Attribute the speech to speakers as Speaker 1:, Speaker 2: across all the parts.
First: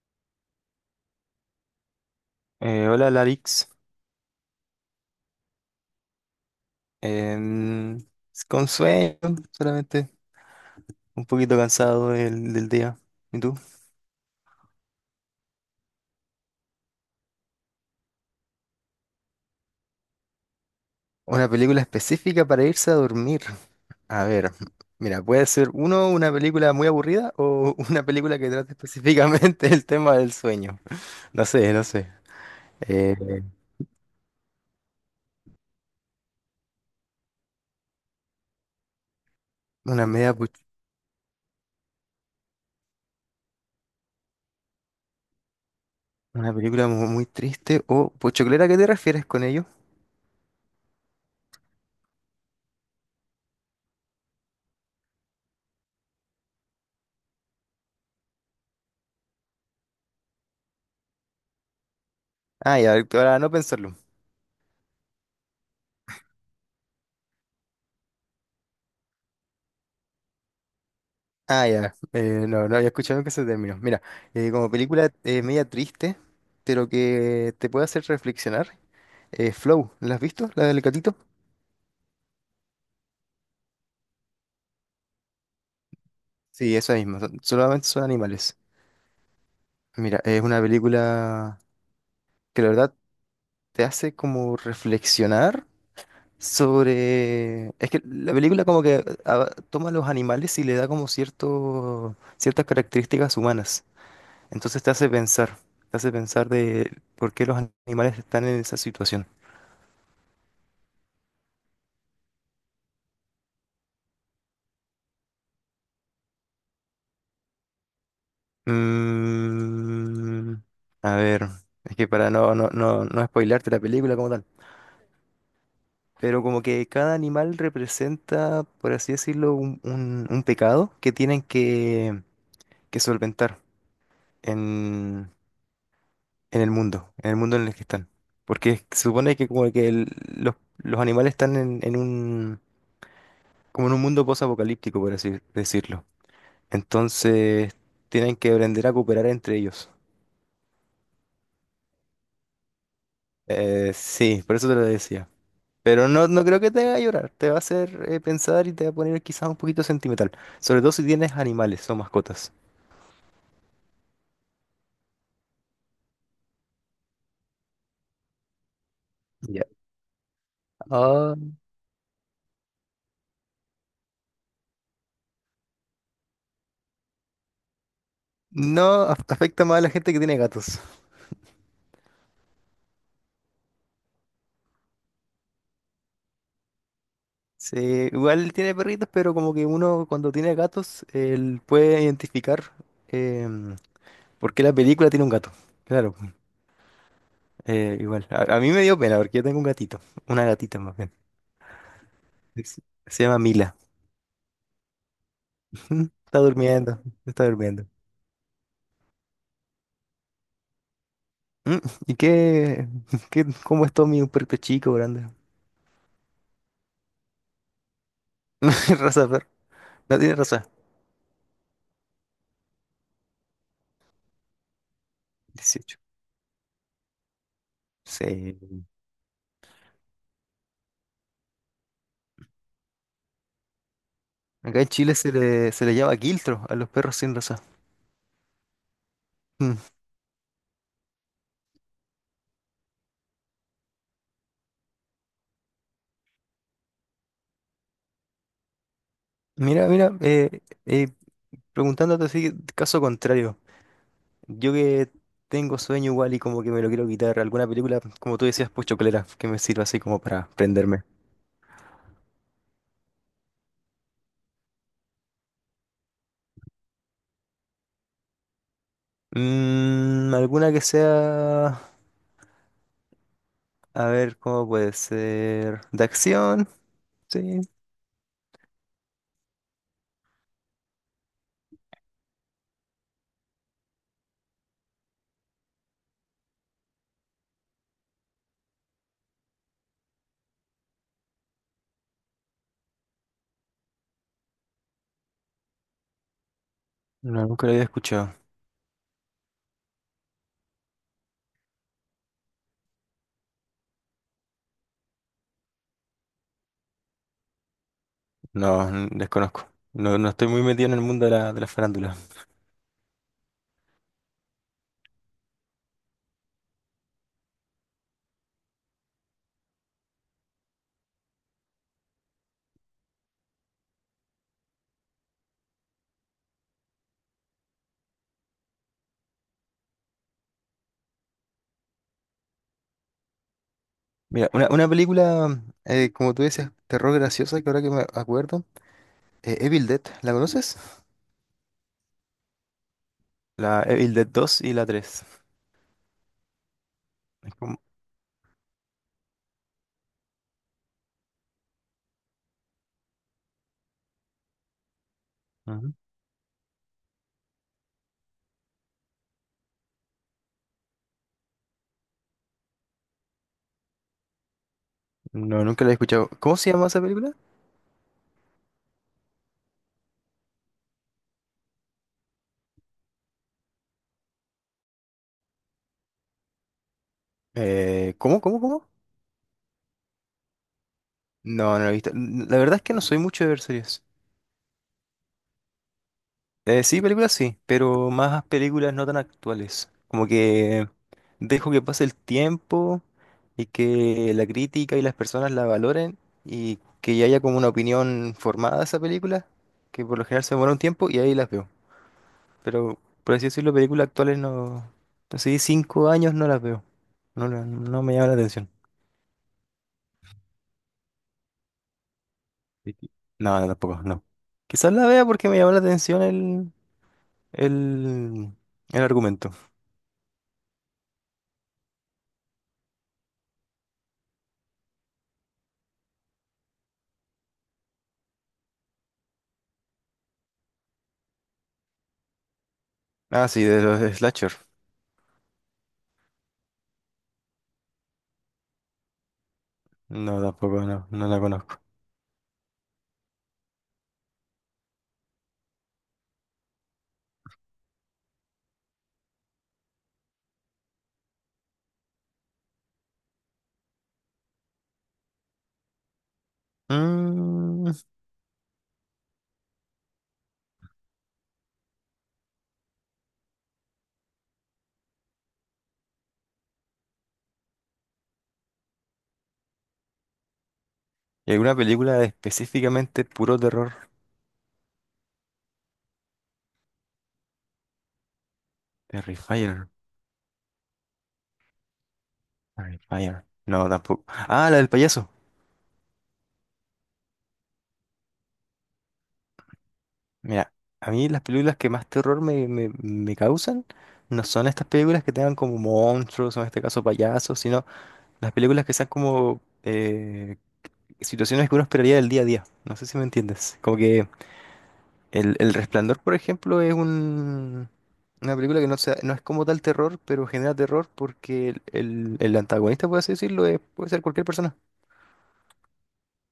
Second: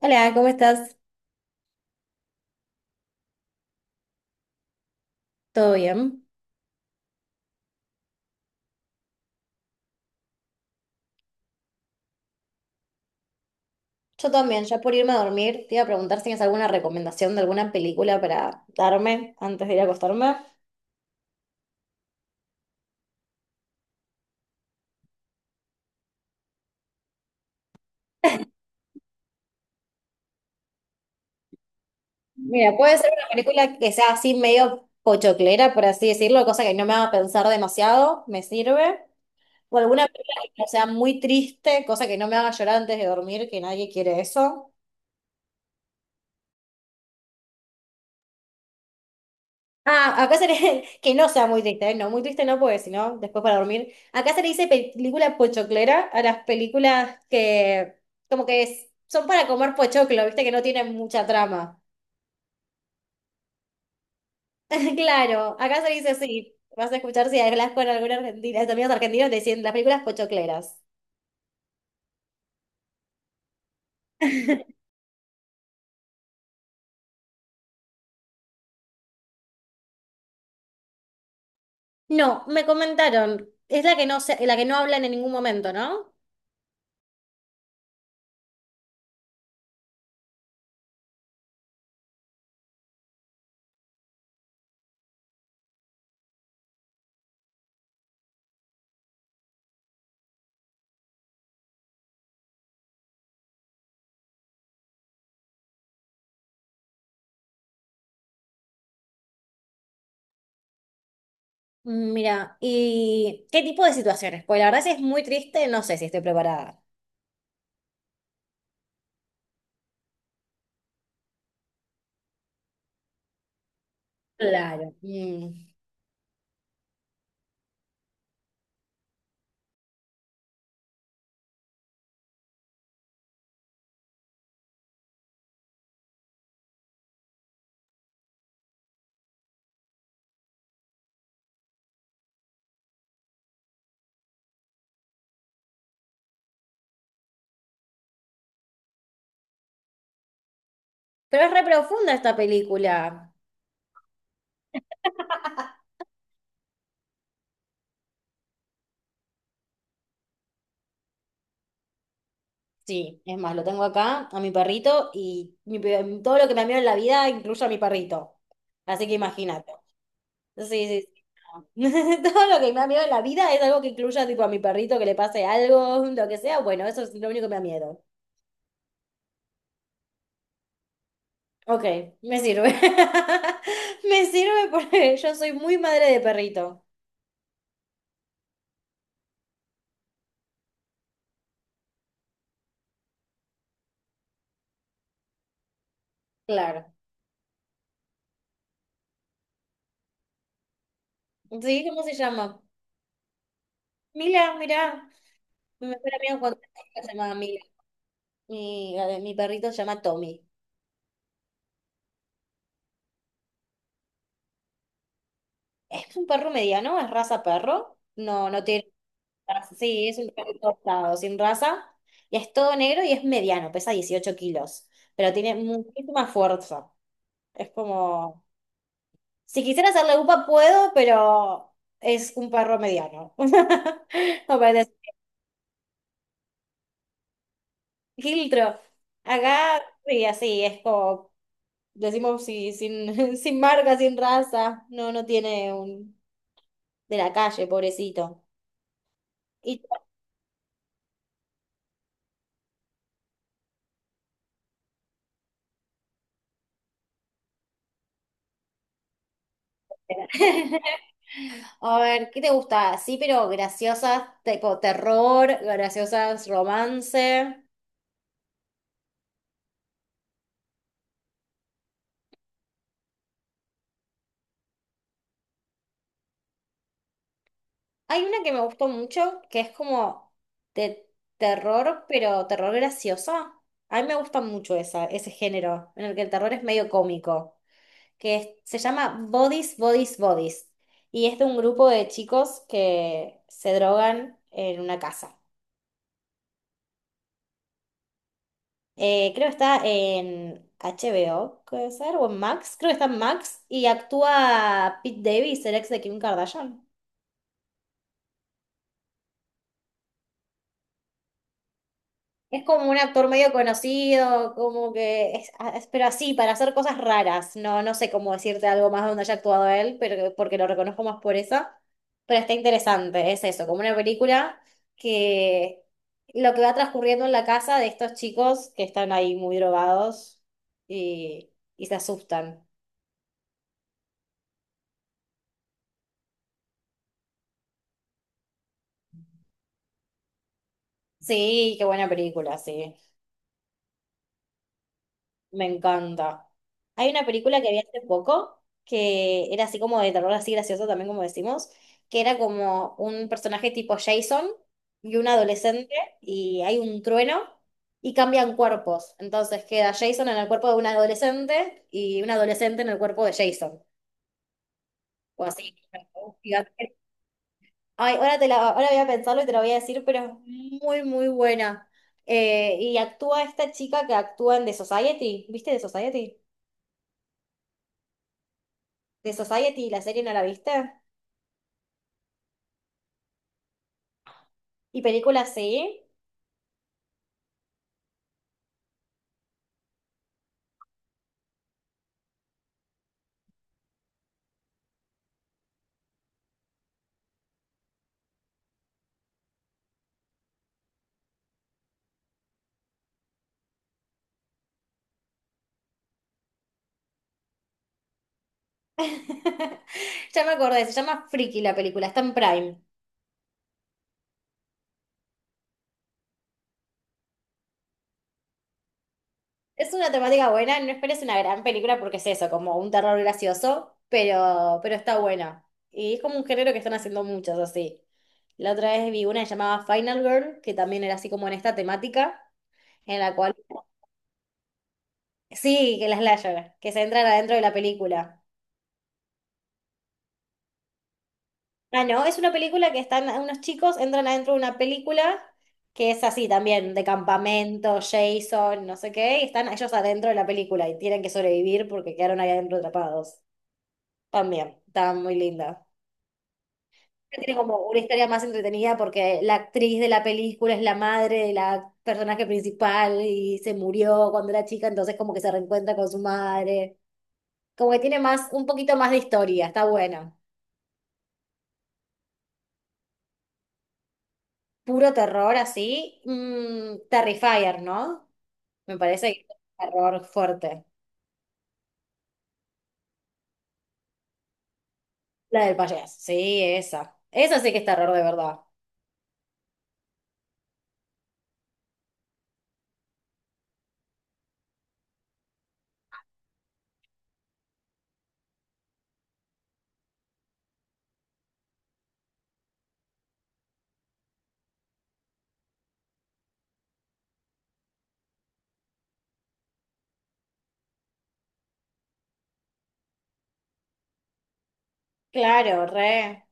Speaker 1: Hola, ¿cómo estás?
Speaker 2: Hola Larix.
Speaker 1: ¿Todo bien?
Speaker 2: Em, con sueño solamente, un poquito cansado del día. ¿Y tú?
Speaker 1: Yo también, ya por irme a dormir, te iba a preguntar si tienes alguna recomendación de alguna película para darme antes de ir a acostarme.
Speaker 2: Una película específica para irse a dormir. A ver, mira, puede ser una película muy aburrida o una película que trate específicamente el tema del sueño. No sé, no sé.
Speaker 1: Mira, puede ser
Speaker 2: Eh,
Speaker 1: una película que sea así medio pochoclera, por así decirlo, cosa que no me haga pensar demasiado, me sirve. O alguna
Speaker 2: una media,
Speaker 1: película
Speaker 2: pu-
Speaker 1: que no sea muy triste, cosa que no me haga llorar antes de dormir, que nadie quiere eso.
Speaker 2: una película muy triste o pochoclera, ¿a qué te refieres con ello?
Speaker 1: Que no sea muy triste, ¿eh? No, muy triste no, porque si no, después para dormir. Acá se le dice película pochoclera a las películas que como que son para comer pochoclo, viste que no tienen mucha trama.
Speaker 2: Ah, ya, para no pensarlo.
Speaker 1: Claro, acá se le dice así. Vas a escuchar si hablas con alguna argentina, amigos argentinos te dicen las películas pochocleras.
Speaker 2: Ah, ya. No, no había escuchado que ese término. Mira, como película media triste, pero que te puede hacer reflexionar. Flow, ¿la has visto? ¿La del gatito?
Speaker 1: No, me comentaron. Es la que la que no hablan en ningún momento, ¿no?
Speaker 2: Sí, esa misma. Solamente son animales. Mira, es una película que la verdad te hace como reflexionar sobre. Es que la película como que toma a los animales y le da como ciertas características humanas. Entonces te hace pensar de por qué los animales están en esa situación.
Speaker 1: Mira, ¿y qué tipo de situaciones? Pues la verdad, si es muy triste, no sé si estoy preparada.
Speaker 2: Mm, a ver, es que para no spoilearte la película como tal,
Speaker 1: Claro. Mm.
Speaker 2: pero como que cada animal representa, por así decirlo, un pecado que tienen que solventar en, en el mundo, en el mundo en el que están. Porque se supone que como que los animales están en un, como en un mundo posapocalíptico, por así decirlo. Entonces tienen que aprender a cooperar entre ellos.
Speaker 1: Pero es re profunda esta película.
Speaker 2: Sí, por eso te lo decía. Pero no, no creo que te haga llorar, te va a hacer pensar y te va a poner quizás un poquito sentimental. Sobre todo si tienes animales o mascotas.
Speaker 1: Sí, es más, lo tengo acá a mi perrito y todo lo que me miedo en la vida incluye a mi perrito. Así que
Speaker 2: Ya.
Speaker 1: imagínate. Sí, sí,
Speaker 2: Ah.
Speaker 1: sí. Todo lo que me da miedo en la vida es algo que incluya tipo a mi perrito que le pase algo, lo que sea. Bueno, eso es lo único que me da miedo.
Speaker 2: No af- Afecta más a la gente que tiene gatos.
Speaker 1: Ok, me sirve. Me sirve porque yo soy muy madre de perrito.
Speaker 2: Sí, igual tiene perritos, pero como que uno cuando tiene gatos, él puede identificar em, por qué la película tiene un gato. Claro, pues,
Speaker 1: Claro.
Speaker 2: igual. A mí me dio pena porque yo tengo un gatito, una gatita más bien.
Speaker 1: Sí, ¿cómo se llama?
Speaker 2: Es- Se llama Mila.
Speaker 1: Mila, mirá. Me suena
Speaker 2: Está
Speaker 1: bien cuando
Speaker 2: durmiendo,
Speaker 1: se llama
Speaker 2: está
Speaker 1: Mila.
Speaker 2: durmiendo.
Speaker 1: Mi perrito se llama Tommy.
Speaker 2: Mm, ¿Y cómo es todo mi perrito chico, grande?
Speaker 1: Es un perro mediano, es raza perro. No, no tiene
Speaker 2: Raza de perro.
Speaker 1: raza. Sí, es
Speaker 2: No
Speaker 1: un
Speaker 2: tiene
Speaker 1: perro
Speaker 2: raza.
Speaker 1: cortado, sin raza. Y es todo negro y es mediano, pesa 18 kilos. Pero tiene
Speaker 2: 18.
Speaker 1: muchísima fuerza. Es como.
Speaker 2: Sí.
Speaker 1: Si quisiera hacerle upa, puedo, pero es un perro mediano. No
Speaker 2: Acá en
Speaker 1: parece
Speaker 2: Chile se le llama quiltro a los perros sin raza.
Speaker 1: filtro.
Speaker 2: Mm.
Speaker 1: Acá, sí, así, es como decimos sin, sin marca, sin raza. No, no tiene un... De la calle, pobrecito. Y...
Speaker 2: Mira, mira, preguntándote así, caso contrario. Yo que tengo sueño igual y como que me lo quiero quitar. ¿Alguna película, como tú decías, pues chocolera, que me sirva así como para prenderme?
Speaker 1: A ver, ¿qué te gusta? Sí, pero graciosas, tipo terror, graciosas, romance.
Speaker 2: Alguna que sea, a ver, ¿cómo puede ser? ¿De acción? Sí.
Speaker 1: Hay una que me gustó mucho, que es como de terror, pero terror graciosa. A mí me gusta mucho esa, ese género, en el que el terror es medio cómico. Se llama Bodies, Bodies, Bodies. Y es de un grupo de chicos que se drogan en una casa.
Speaker 2: No, nunca lo había escuchado.
Speaker 1: Creo que está en HBO, puede ser, o en Max. Creo que está en Max y actúa Pete Davis, el ex de Kim Kardashian.
Speaker 2: No, desconozco. No, no estoy muy metido en el mundo de la farándula.
Speaker 1: Es como un actor medio conocido, como que pero así, para hacer cosas raras. No, no sé cómo decirte algo más donde haya actuado él, pero porque lo reconozco más por eso. Pero está interesante, es eso, como una película que lo que va transcurriendo en la casa de estos chicos que están ahí muy drogados y, y se asustan.
Speaker 2: Mira, una película, como tú dices, terror graciosa, que ahora que me acuerdo, Evil Dead, ¿la conoces?
Speaker 1: Sí, qué buena película, sí.
Speaker 2: La Evil Dead 2 y la 3.
Speaker 1: Me encanta. Hay una
Speaker 2: Es
Speaker 1: película que vi
Speaker 2: como.
Speaker 1: hace poco que era así como de terror, así gracioso también, como decimos, que era como un personaje tipo Jason y un
Speaker 2: Ujú.
Speaker 1: adolescente y hay un trueno y cambian cuerpos. Entonces queda Jason en el cuerpo de un adolescente y un adolescente en el cuerpo de Jason. O
Speaker 2: No,
Speaker 1: así.
Speaker 2: nunca la he escuchado.
Speaker 1: Un
Speaker 2: ¿Cómo se llama
Speaker 1: gigante.
Speaker 2: esa película?
Speaker 1: Ay, ahora voy a pensarlo y te lo voy a decir, pero es muy, muy buena. Y actúa esta chica que actúa en The Society. ¿Viste The Society?
Speaker 2: ¿Cómo, cómo, cómo?
Speaker 1: De Society, la serie no la viste.
Speaker 2: No, no la he visto. La verdad es que no soy mucho de ver series.
Speaker 1: Y película sí.
Speaker 2: Sí, películas sí, pero más películas no tan actuales. Como que dejo que pase el tiempo y que la crítica y las personas la valoren y que ya haya como una opinión formada de esa película, que por lo general se demora un tiempo y ahí las veo. Pero por así decirlo, películas actuales no. Así 5 años no las veo. No, no me llama la atención.
Speaker 1: Ya me acordé, se llama Freaky la película, está en Prime.
Speaker 2: Y qui-. No, no, tampoco, no. Quizás la vea porque me llama la atención el, el argumento.
Speaker 1: Es una temática buena, no esperes una gran película porque es eso, como un terror gracioso, pero está buena. Y es como un género que están haciendo muchos así. La otra vez vi una llamada Final Girl, que también era así como en esta temática, en la
Speaker 2: Ah,
Speaker 1: cual...
Speaker 2: sí, de los slasher.
Speaker 1: Sí, que la slasher, que se entran adentro de la película.
Speaker 2: No, tampoco, no, no la conozco.
Speaker 1: Ah, no, es una película que están unos chicos, entran adentro de una película que es así también, de campamento, Jason, no sé qué, y están ellos adentro de la película y tienen que sobrevivir porque quedaron ahí adentro atrapados. También, está muy linda. Tiene como
Speaker 2: Mm,
Speaker 1: una historia más entretenida porque la actriz de la película es la madre de la personaje principal y se murió cuando era chica, entonces como que se reencuentra con su madre. Como que tiene más, un poquito más de historia, está buena.
Speaker 2: ¿Y alguna película específicamente puro terror?
Speaker 1: Puro terror así, Terrifier, ¿no? Me parece que es un
Speaker 2: Terrifier.
Speaker 1: error fuerte.
Speaker 2: Terrifier. No, tampoco. Ah, la del payaso.
Speaker 1: La del payaso. Sí, esa. Esa sí que es terror de verdad.
Speaker 2: Mira, a mí las películas que más terror me causan no son estas películas que tengan como monstruos, o en este caso payasos, sino las películas que sean como situaciones que uno esperaría del día a día. No sé si me entiendes. Como que El Resplandor, por ejemplo, es una película que no es como tal terror, pero genera terror porque el antagonista, por así decirlo, puede ser cualquier persona.
Speaker 1: Claro, re.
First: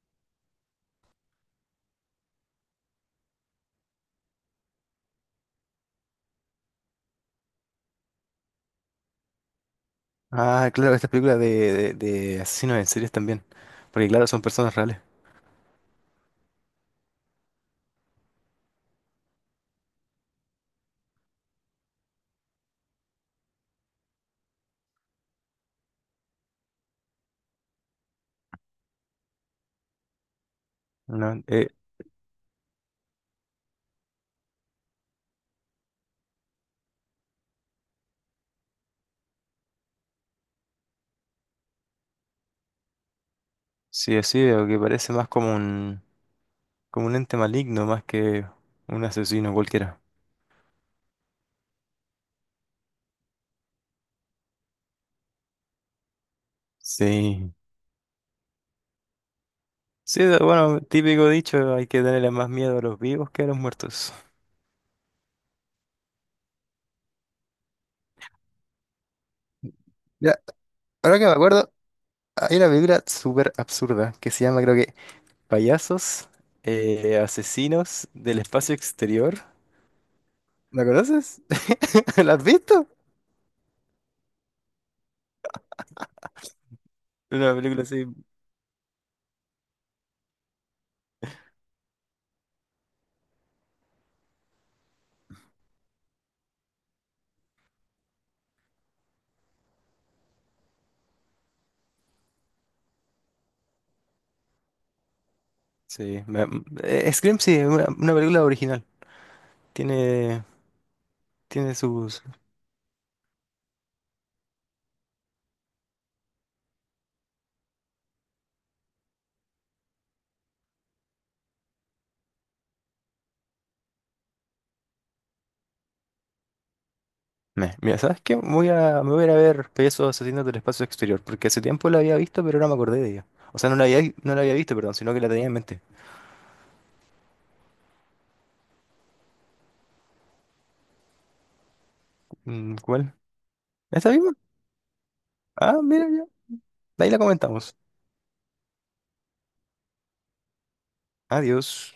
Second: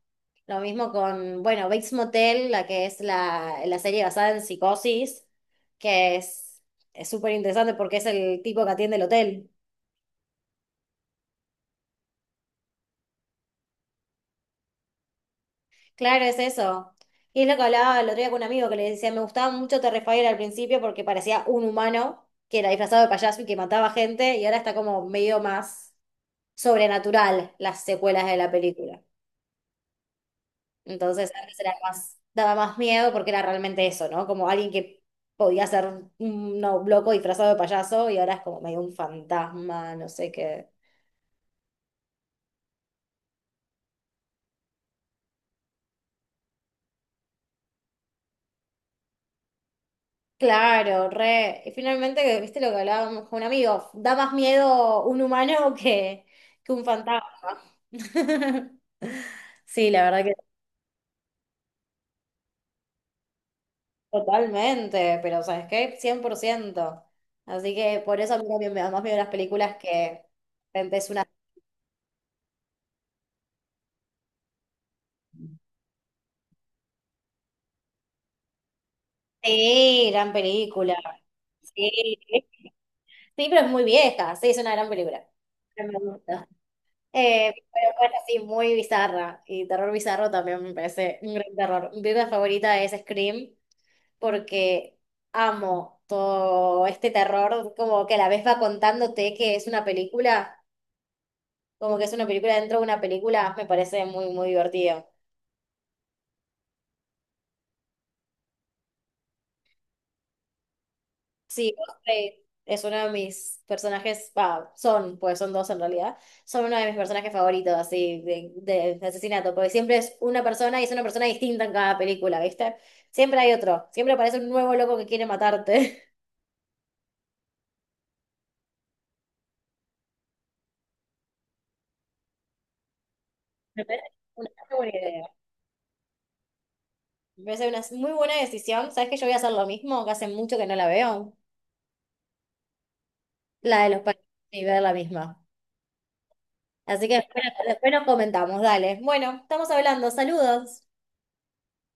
Speaker 1: Lo mismo con, bueno, Bates Motel, la que es la serie basada en Psicosis, que es súper interesante porque es el tipo que atiende el hotel.
Speaker 2: Ah, claro, estas películas de asesinos en series también. Porque claro, son personas reales.
Speaker 1: Claro, es eso. Y es lo que hablaba el otro día con un amigo que le decía, me gustaba mucho Terrifier al principio porque parecía un humano que era disfrazado de payaso y que mataba gente y ahora está como medio más sobrenatural las secuelas de la película. Entonces
Speaker 2: No,
Speaker 1: antes era más, daba más miedo porque era realmente eso, ¿no? Como alguien que podía ser un no, loco disfrazado de payaso y ahora es como medio un fantasma, no sé qué.
Speaker 2: sí, así veo que parece más como como un ente maligno, más que un asesino cualquiera.
Speaker 1: Claro, re. Y finalmente, ¿viste lo que hablábamos con un amigo? Da más miedo un humano que un
Speaker 2: Sí.
Speaker 1: fantasma. Sí, la verdad
Speaker 2: Sí,
Speaker 1: que
Speaker 2: bueno, típico dicho, hay que tenerle más miedo a los vivos que a los muertos.
Speaker 1: totalmente, pero ¿sabes qué? 100%. Así que por eso a mí también me da más miedo las películas que de
Speaker 2: Ya,
Speaker 1: repente es
Speaker 2: ahora
Speaker 1: una...
Speaker 2: que me acuerdo, hay una película súper absurda que se llama, creo que, Payasos Asesinos del Espacio Exterior.
Speaker 1: Sí, gran
Speaker 2: ¿La
Speaker 1: película.
Speaker 2: conoces?
Speaker 1: Sí.
Speaker 2: ¿La has visto?
Speaker 1: Sí, pero es muy vieja. Sí, es una gran película. Pero me gusta. Eh,
Speaker 2: Una película
Speaker 1: pero
Speaker 2: así.
Speaker 1: bueno, sí, muy bizarra. Y terror bizarro también me parece un gran terror. Mi película favorita es Scream porque amo todo este terror. Como que a la vez va contándote que es una película, como que es una película dentro de una película, me parece muy, muy divertido.
Speaker 2: Sí. Scream, sí, es una película original. Tiene,
Speaker 1: Sí,
Speaker 2: Tiene sus.
Speaker 1: Ghostface es uno de mis personajes, va, son, pues son dos en realidad, son uno de mis personajes favoritos, así, de asesinato, porque siempre es una persona y es una persona distinta en cada película, ¿viste? Siempre hay otro, siempre aparece un nuevo loco que quiere matarte.
Speaker 2: Mira, ¿sabes qué? Me voy a ir a ver Payasos Asesinos del Espacio Exterior, porque hace tiempo la había visto, pero no me acordé de ella. O sea,
Speaker 1: Me parece
Speaker 2: no la
Speaker 1: una
Speaker 2: había visto,
Speaker 1: muy buena
Speaker 2: perdón, sino que
Speaker 1: idea.
Speaker 2: la tenía en mente.
Speaker 1: Me parece una muy buena decisión. ¿Sabes que yo voy a hacer lo mismo? Que hace mucho que no la veo.
Speaker 2: ¿Cuál?
Speaker 1: La de los
Speaker 2: ¿Esta
Speaker 1: países
Speaker 2: misma?
Speaker 1: y ver la misma.
Speaker 2: Ah, mira ya. De
Speaker 1: Así
Speaker 2: ahí
Speaker 1: que
Speaker 2: la
Speaker 1: después
Speaker 2: comentamos.
Speaker 1: después nos comentamos, dale. Bueno, estamos hablando, saludos.
Speaker 2: Adiós.